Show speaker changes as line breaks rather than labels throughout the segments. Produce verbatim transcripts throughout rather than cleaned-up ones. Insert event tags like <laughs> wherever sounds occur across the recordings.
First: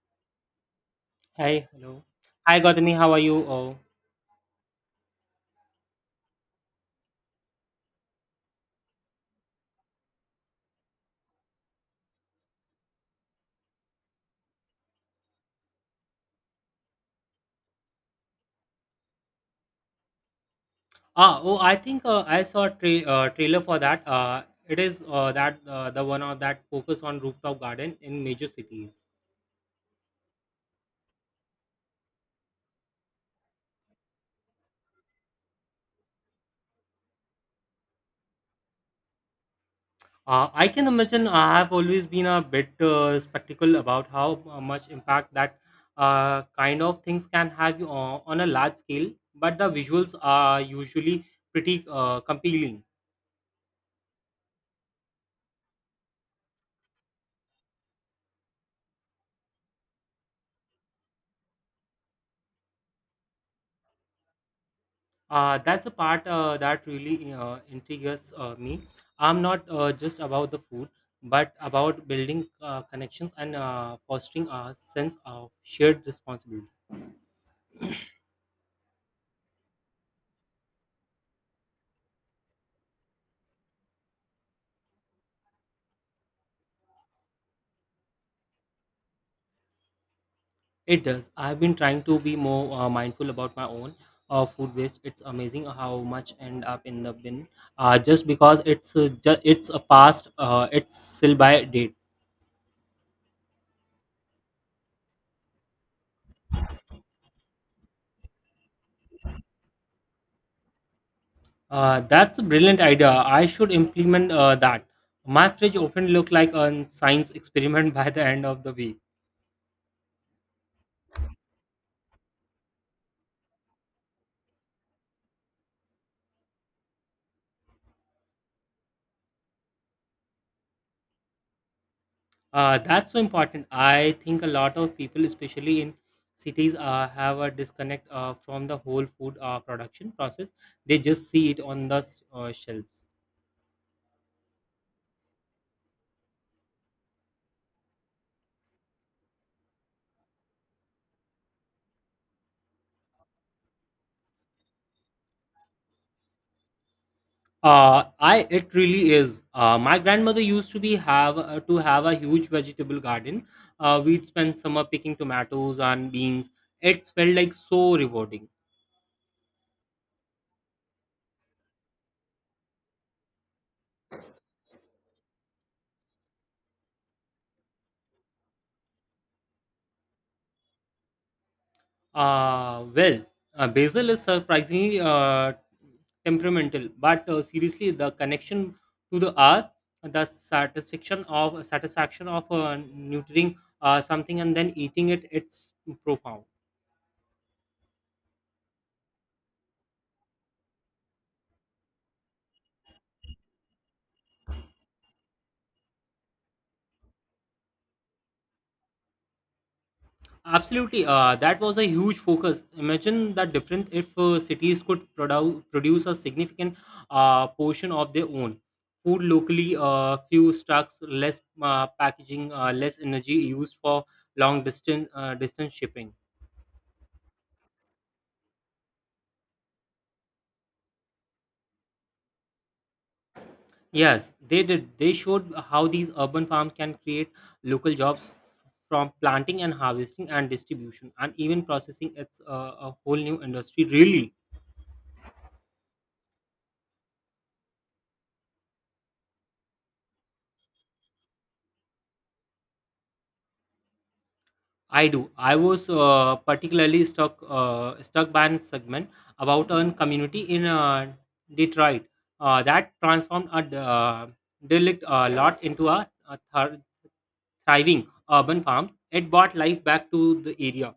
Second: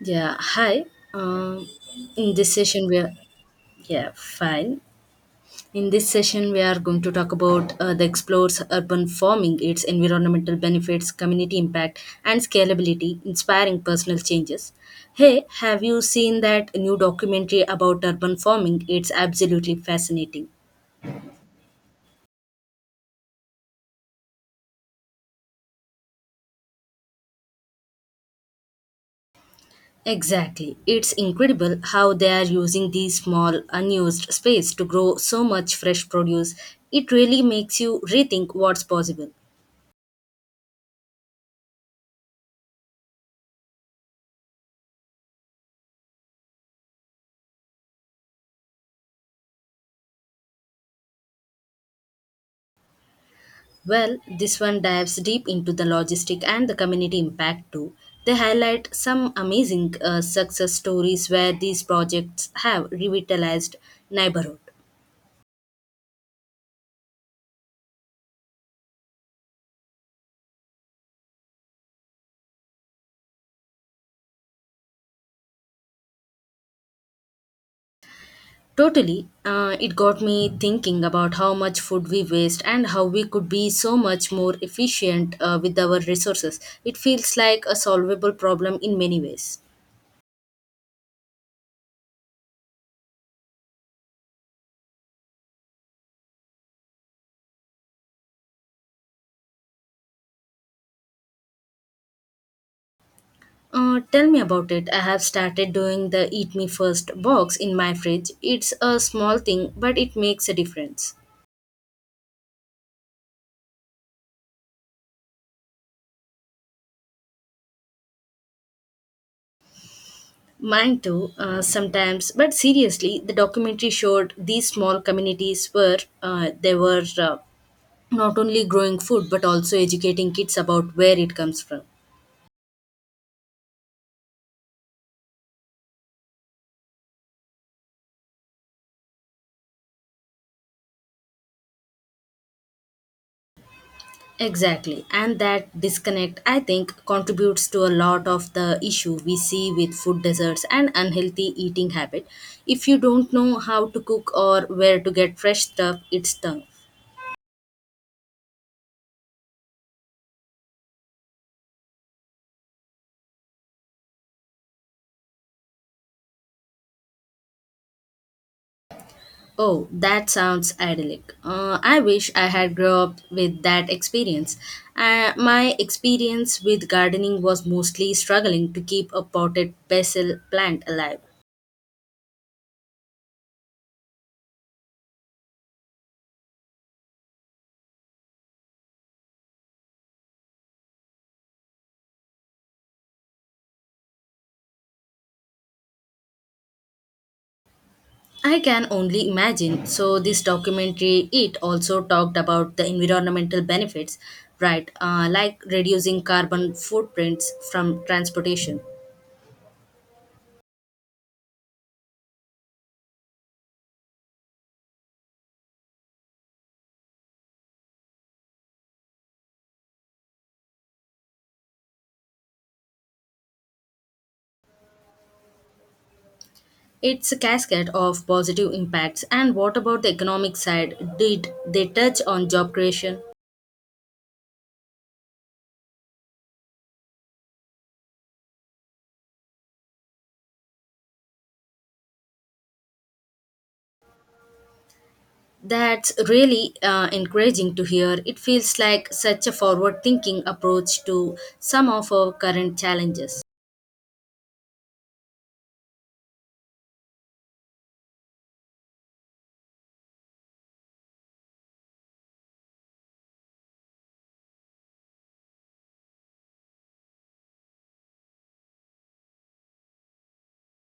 Yeah, hi.
Hi,
Um,
hello.
in this
Hi,
session,
Gautami.
we are
How are you? Oh,
yeah fine. In this session, we are going to talk about uh, the explores urban farming, its environmental benefits, community impact, and scalability, inspiring personal changes. Hey, have you seen that new documentary about urban farming? It's absolutely fascinating.
ah, oh. I think uh, I saw a tra- uh, trailer for that. Uh, it is uh, that uh, the one of that focus on rooftop garden in major cities.
Exactly. It's incredible how they are using these small, unused space to grow so much fresh produce. It really makes you rethink what's possible.
Uh, I can imagine. I have always been a bit uh, skeptical about how uh, much impact that uh, kind of things can have on, on a large scale. But the visuals are usually pretty uh, compelling.
Well, this one dives deep into the logistic and the community impact too. They highlight some amazing uh, success stories where these projects have revitalized neighborhood.
Uh, that's the part uh, that really uh, intrigues uh, me. I'm not uh, just about the food, but about building uh, connections and uh, fostering a sense of shared responsibility.
Totally, uh, it got me thinking about how much food we waste and how we could be so much more efficient uh, with our resources. It feels like a solvable problem in many ways.
It does. I've been trying to be more uh, mindful about my own uh, food waste. It's amazing how much end up in the bin uh, just because it's uh, ju- it's a past uh, it's still by date.
Uh, tell me about it. I have started doing the Eat Me First box in my fridge. It's a small thing, but it makes a difference.
Uh, that's a brilliant idea. I should implement uh, that. My fridge often look like a science experiment <laughs> by the end of the week.
Mine too, uh, sometimes. But seriously, the documentary showed these small communities where uh, they were uh, not only growing food but also educating kids about where it comes from.
Uh, that's so important. I think a lot of people, especially in cities, uh, have a disconnect uh, from the whole food uh, production process. They just see it on the s- uh, shelves.
Exactly, and that disconnect, I think, contributes to a lot of the issue we see with food deserts and unhealthy eating habit. If you don't know how to cook or where to get fresh stuff, it's tough.
Uh, I it really is. Uh, my grandmother used to be have uh, to have a huge vegetable garden. Uh, we'd spend summer picking tomatoes and beans. It felt like so rewarding.
Oh, that sounds idyllic. Uh, I wish I had grown up with that experience. Uh, my experience with gardening was mostly struggling to keep a potted basil plant alive.
Uh, well, uh, Basil is surprisingly uh, temperamental, but uh, seriously, the connection to the earth, the satisfaction of satisfaction of uh, nurturing uh, something and then eating it, it's profound.
I can only imagine. So, this documentary it also talked about the environmental benefits, right? Uh, like reducing carbon footprints from transportation.
Absolutely, uh, that was a huge focus. Imagine that different if uh, cities could produ- produce a significant uh, portion of their own food locally, uh, few stocks, less uh, packaging, uh, less energy used for long distance uh, distance shipping.
It's a cascade of positive impacts. And what about the economic side? Did they touch on job creation?
Yes, they did. They showed how these urban farms can create local jobs from planting and harvesting and distribution and even processing. It's uh, a whole new industry, really.
That's really uh, encouraging to hear. It feels like such a forward thinking approach to some of our current challenges.
I do. I was uh, particularly stuck uh, stuck by an segment about a community in uh, Detroit uh, that transformed a d- uh, derelict uh, lot into a, a thir- thriving urban farm. It brought life back to the area.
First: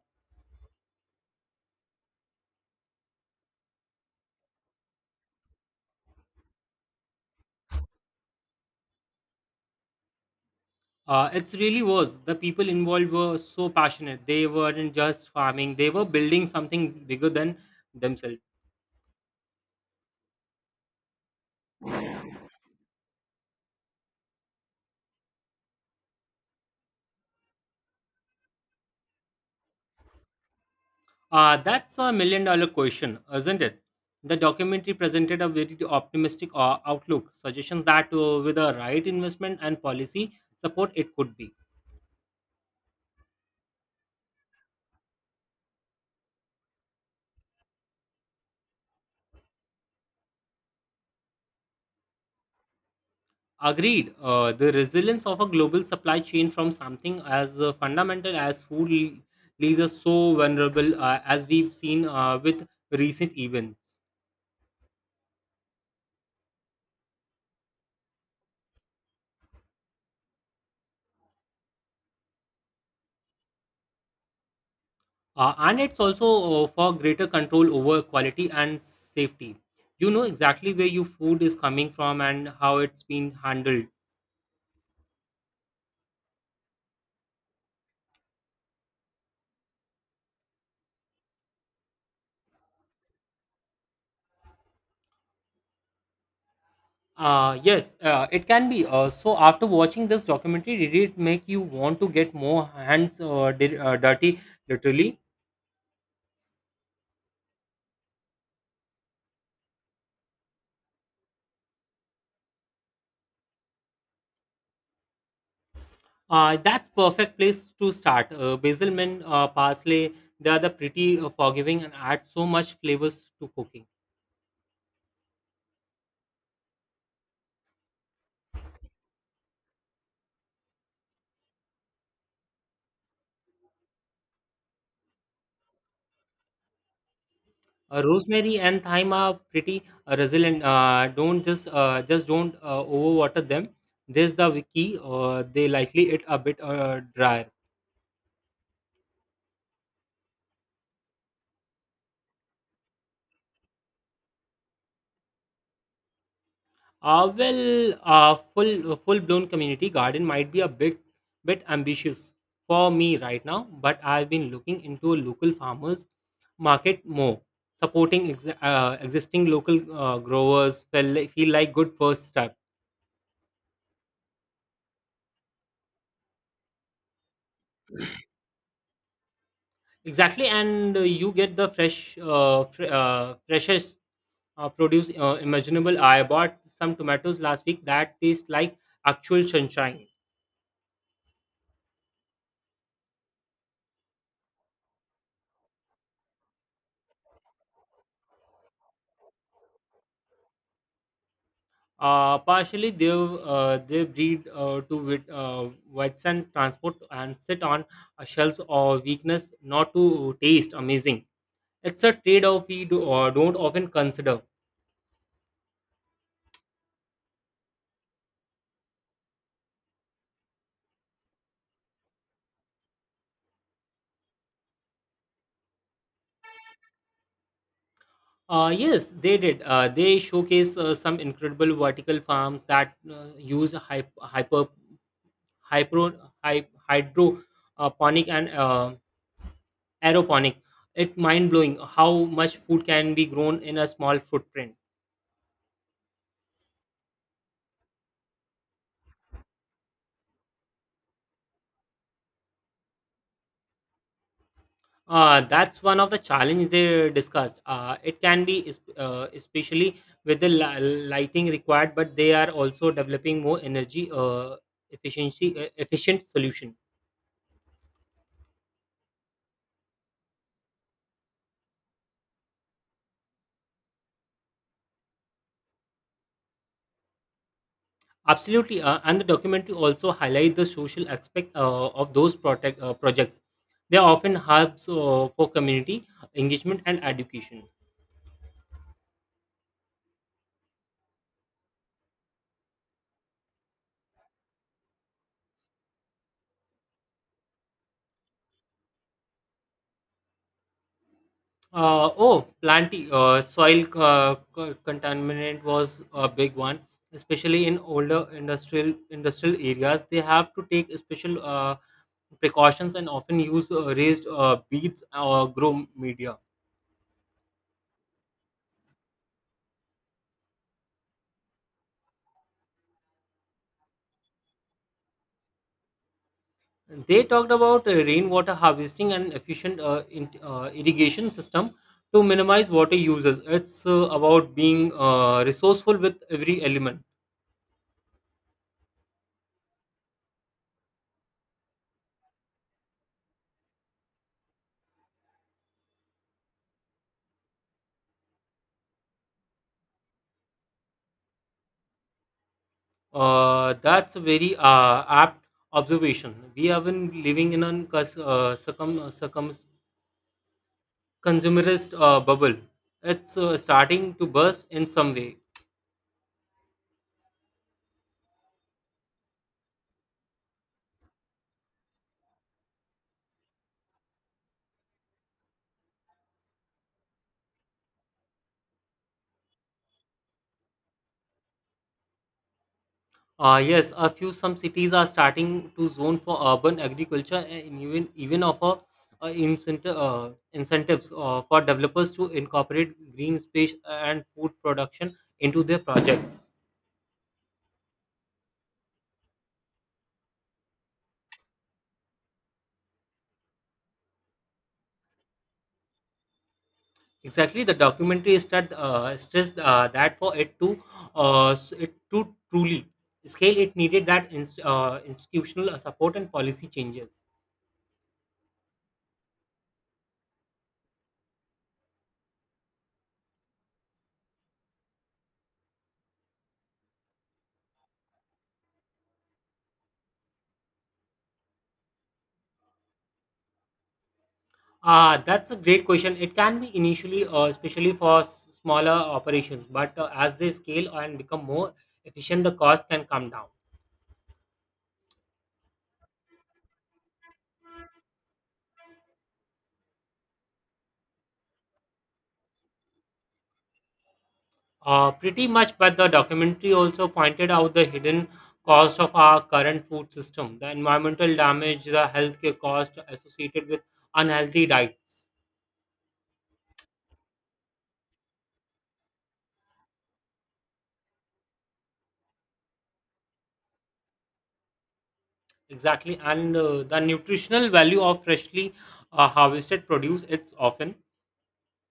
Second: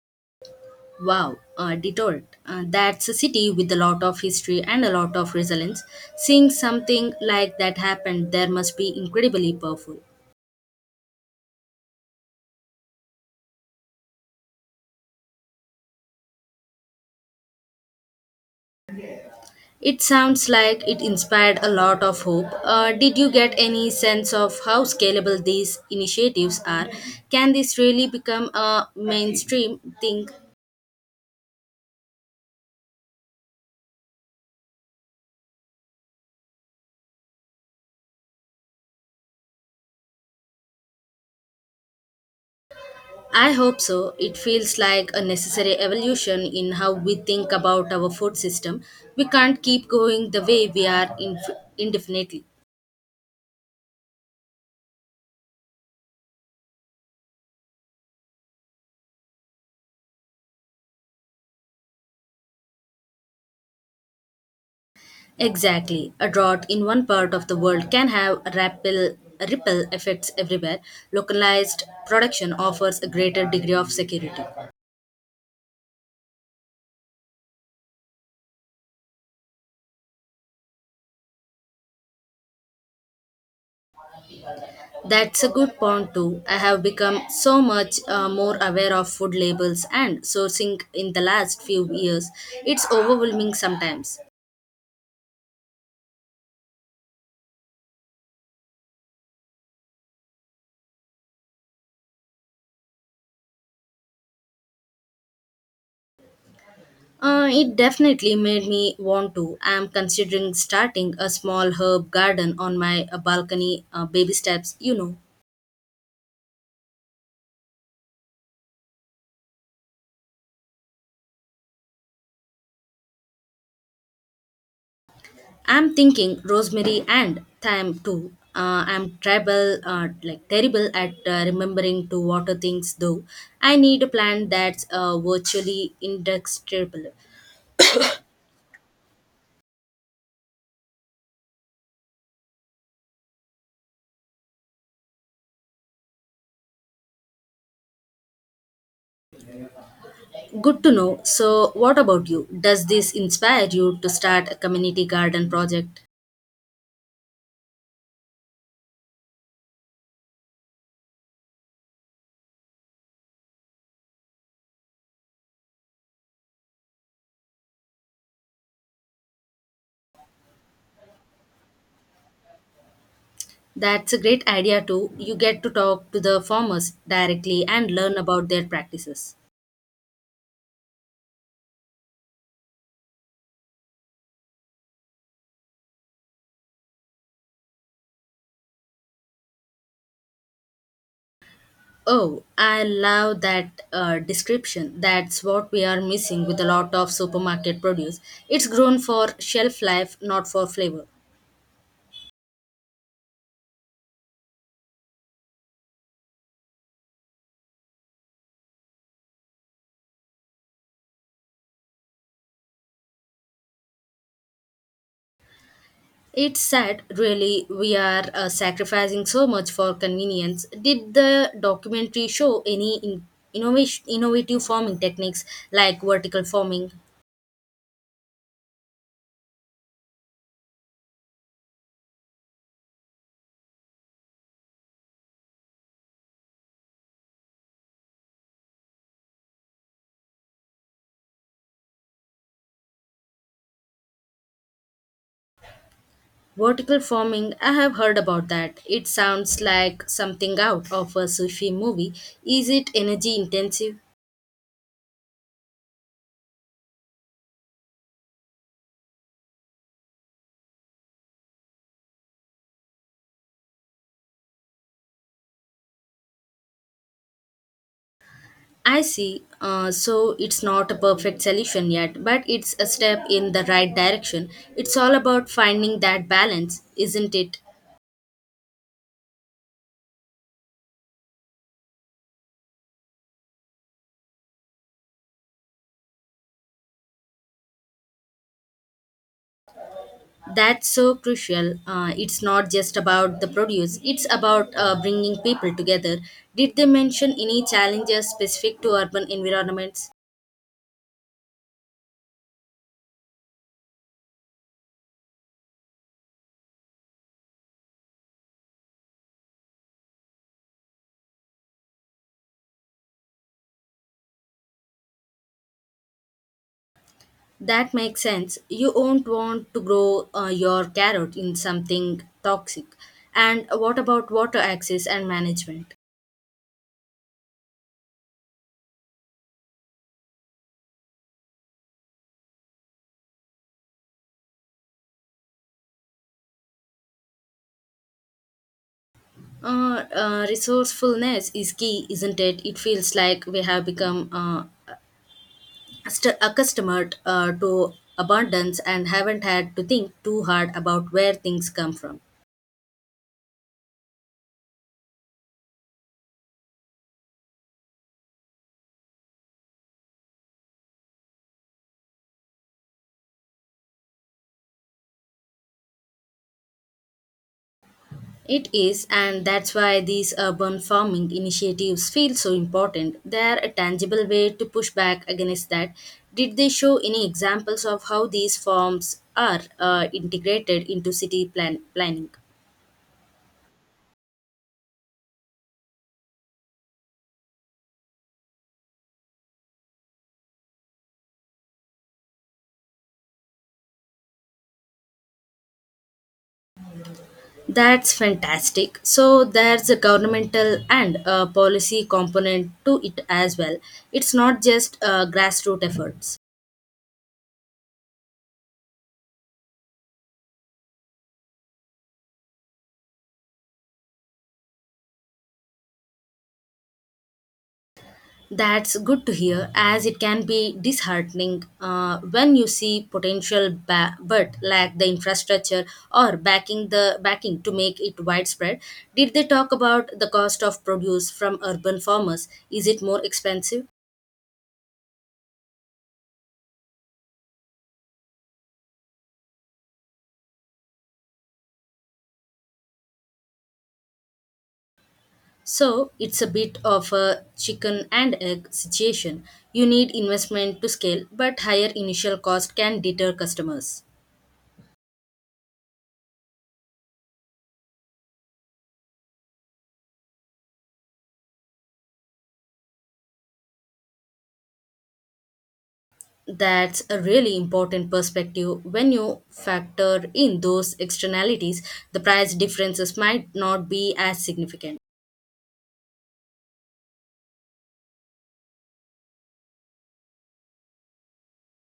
Wow, uh, Detroit. Uh, that's a city with a lot of history and a lot of resilience. Seeing something like that happen there must be incredibly powerful.
Uh, it really was. The people involved were so passionate. They weren't just farming; they were building something bigger than themselves.
It sounds like it inspired a lot of hope. Uh, did you get any sense of how scalable these initiatives are? Can this really become a mainstream thing
Uh, that's a million dollar question, isn't it? The documentary presented a very optimistic uh, outlook, suggestions that uh, with the right investment and policy support, it could be.
I hope so. It feels like a necessary evolution in how we think about our food system. We can't keep going the way we are inf- indefinitely.
Agreed, uh, the resilience of a global supply chain from something as uh, fundamental as food le- leaves us so vulnerable, uh, as we've seen uh, with recent events.
Exactly. A drought in one part of the world can have ripple, ripple effects everywhere. Localized production offers a greater degree of security.
Uh, and it's also uh, for greater control over quality and safety. You know exactly where your food is coming from and how it's been handled.
That's a good point, too. I have become so much uh, more aware of food labels and sourcing in the last few years. It's overwhelming sometimes.
Uh, yes, uh, it can be. Uh, so after watching this documentary, did it make you want to get more hands uh, di- uh, dirty, literally?
Uh, it definitely made me want to. I'm considering starting a small herb garden on my uh, balcony, uh, baby steps, you know.
Uh, that's perfect place to start. Uh, basil, mint, uh, parsley, they are the pretty uh, forgiving and add so much flavors to cooking.
I'm thinking rosemary and thyme too. Uh, I'm tribal, uh, like terrible at uh, remembering to water things though. I need a plant that's uh, virtually indestructible.
Uh, rosemary and thyme are pretty uh, resilient. Uh, don't just uh, just don't uh, overwater them. This is the key. Uh, they likely it a bit uh, dry.
Good to know. So, what about you? Does this inspire you to start a community garden project?
Uh, well, uh, full full blown community garden might be a bit bit ambitious for me right now, but I've been looking into a local farmers market more, supporting ex- uh, existing local uh, growers. Feel like, feel like good first step.
That's a great idea too. You get to talk to the farmers directly and learn about their practices.
Exactly, and uh, you get the fresh, uh, fr- uh, freshest uh, produce uh, imaginable. I bought some tomatoes last week that taste like actual sunshine.
Oh, I love that uh, description. That's what we are missing with a lot of supermarket produce. It's grown for shelf life, not for flavor.
Uh, partially, they uh, they breed uh, to wit, uh, withstand transport and sit on uh, shells or weakness, not to taste amazing. It's a trade-off we do, uh, don't often consider.
It's sad, really, we are uh, sacrificing so much for convenience. Did the documentary show any in- innovation, innovative farming techniques like vertical farming?
Uh, yes, they did. Uh, they showcase uh, some incredible vertical farms that uh, use hyp- hyper, hyper, hy- hydroponic and uh, aeroponic. It's mind blowing how much food can be grown in a small footprint.
Vertical farming, I have heard about that. It sounds like something out of a sci-fi movie. Is it energy intensive?
Uh, that's one of the challenges they discussed. Uh, it can be, es- uh, especially with the li- lighting required, but they are also developing more energy uh, efficiency uh, efficient solution.
I see. Uh, so it's not a perfect solution yet, but it's a step in the right direction. It's all about finding that balance, isn't it?
Absolutely, uh, and the documentary also highlight the social aspect uh, of those protect, uh, projects. They are often hubs uh, for community engagement and education.
That's so crucial. Uh, it's not just about the produce, it's about uh, bringing people together. Did they mention any challenges specific to urban environments?
Uh, oh, plenty. Uh, soil uh, co- contaminant was a big one, especially in older industrial industrial areas. They have to take special uh, precautions and often use uh, raised uh, beads or grow media.
That makes sense. You won't want to grow uh, your carrot in something toxic. And what about water access and management?
They talked about uh, rainwater harvesting and efficient uh, in, uh, irrigation system to minimize water uses. It's uh, about being uh, resourceful with every element.
Uh, uh, resourcefulness is key, isn't it? It feels like we have become uh, st- accustomed uh, to abundance and haven't had to think too hard about where things come from.
Uh, that's a very uh, apt observation. We have been living in a cus- uh, circum, circum, consumerist uh, bubble. It's uh, starting to burst in some way.
It is, and that's why these urban farming initiatives feel so important. They are a tangible way to push back against that. Did they show any examples of how these forms are uh, integrated into city plan- planning?
Uh, yes, a few some cities are starting to zone for urban agriculture and even even offer uh, incentive, uh, incentives uh, for developers to incorporate green space and food production into their projects.
That's fantastic. So there's a governmental and a policy component to it as well. It's not just uh, grassroots efforts.
Exactly, the documentary started uh, stressed uh, that for it to uh, s- it to truly scale, it needed that inst- uh, institutional uh, support and policy changes.
That's good to hear, as it can be disheartening uh, when you see potential ba- but lack the infrastructure or backing the backing to make it widespread. Did they talk about the cost of produce from urban farmers? Is it more expensive?
Uh, that's a great question. It can be initially, uh, especially for s- smaller operations, but uh, as they scale and become more efficient, the cost can come down.
So it's a bit of a chicken and egg situation. You need investment to scale, but higher initial cost can deter customers.
Uh, pretty much, but the documentary also pointed out the hidden cost of our current food system, the environmental damage, the healthcare cost associated with unhealthy diets
That's a really important perspective. When you factor in those externalities, the price differences might not be as significant.
Exactly, and uh, the nutritional value of freshly uh, harvested produce it's often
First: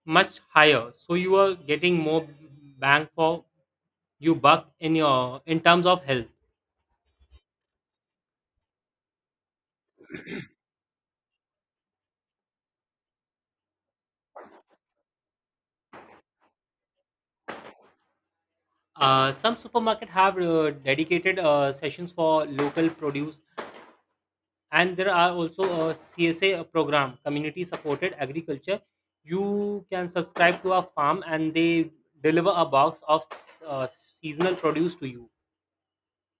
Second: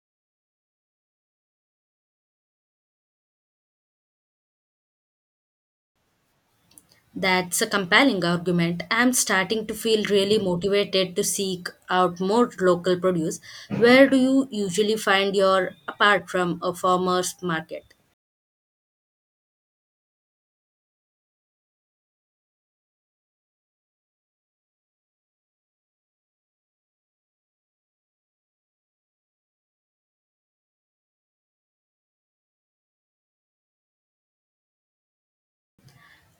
much higher. So you are getting more bang for you buck in your in terms of health.
That's a compelling argument. I'm starting to feel really motivated to seek out more local produce. Where do you usually find your apart from a farmer's market?
Uh, some supermarket have uh, dedicated uh, sessions for local produce, and there are also a C S A program, community supported agriculture. You can subscribe to a farm, and they deliver a box of uh, seasonal produce to you.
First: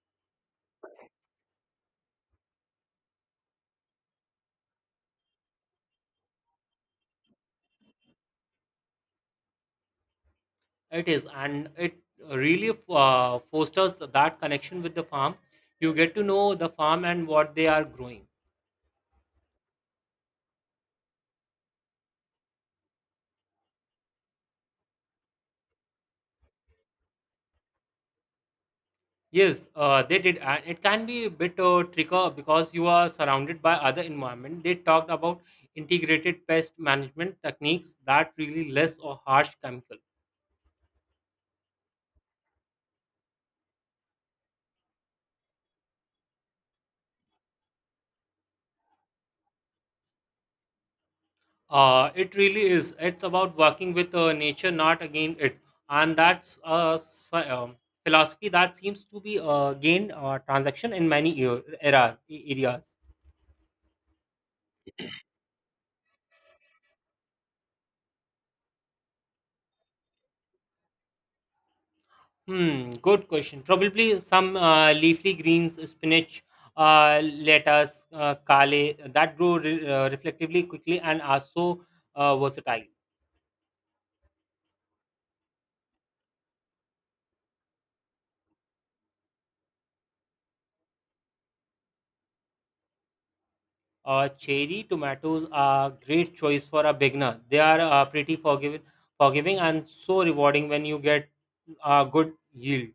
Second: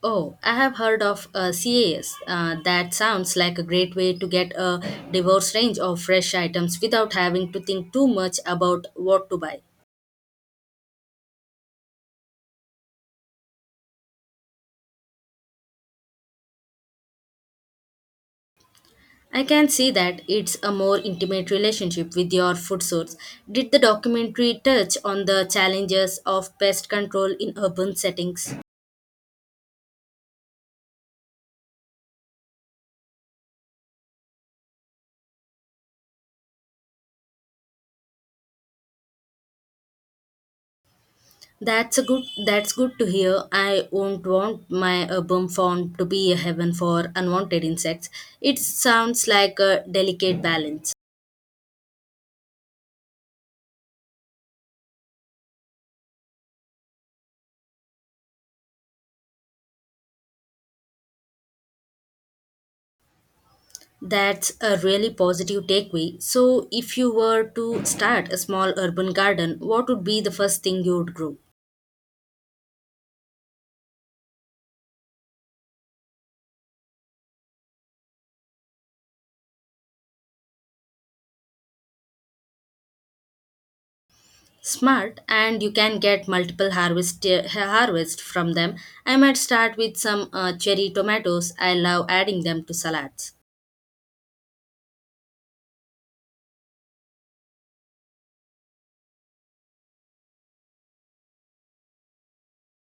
Oh, I have heard of uh, C A S. Uh, that sounds like a great way to get a diverse range of fresh items without having to think too much about what to buy.
It is, and it really uh, fosters that connection with the farm. You get to know the farm and what they are growing.
I can see that it's a more intimate relationship with your food source. Did the documentary touch on the challenges of pest control in urban settings?
Yes, uh, they did, and it can be a bit uh, tricky because you are surrounded by other environment. They talked about integrated pest management techniques that really less or harsh chemical.
That's a good that's good to hear. I won't want my urban farm to be a heaven for unwanted insects. It sounds like a delicate balance.
Uh, it really is. It's about working with uh, nature, not against it, and that's a s- um, philosophy that seems to be uh, gained uh, transaction in many e-, era, e-, areas.
That's a really positive takeaway. So if you were to start a small urban garden, what would be the first thing you would grow?
Hmm, good question. Probably some uh, leafy greens, spinach, uh, lettuce, uh, kale that grow re- uh, reflectively quickly and are so uh, versatile.
Smart, and you can get multiple harvest uh, harvest from them. I might start with some uh, cherry tomatoes. I love adding them to salads.
Uh, cherry tomatoes are great choice for a beginner. They are uh, pretty forgiving, forgiving and so rewarding when you get a good yield.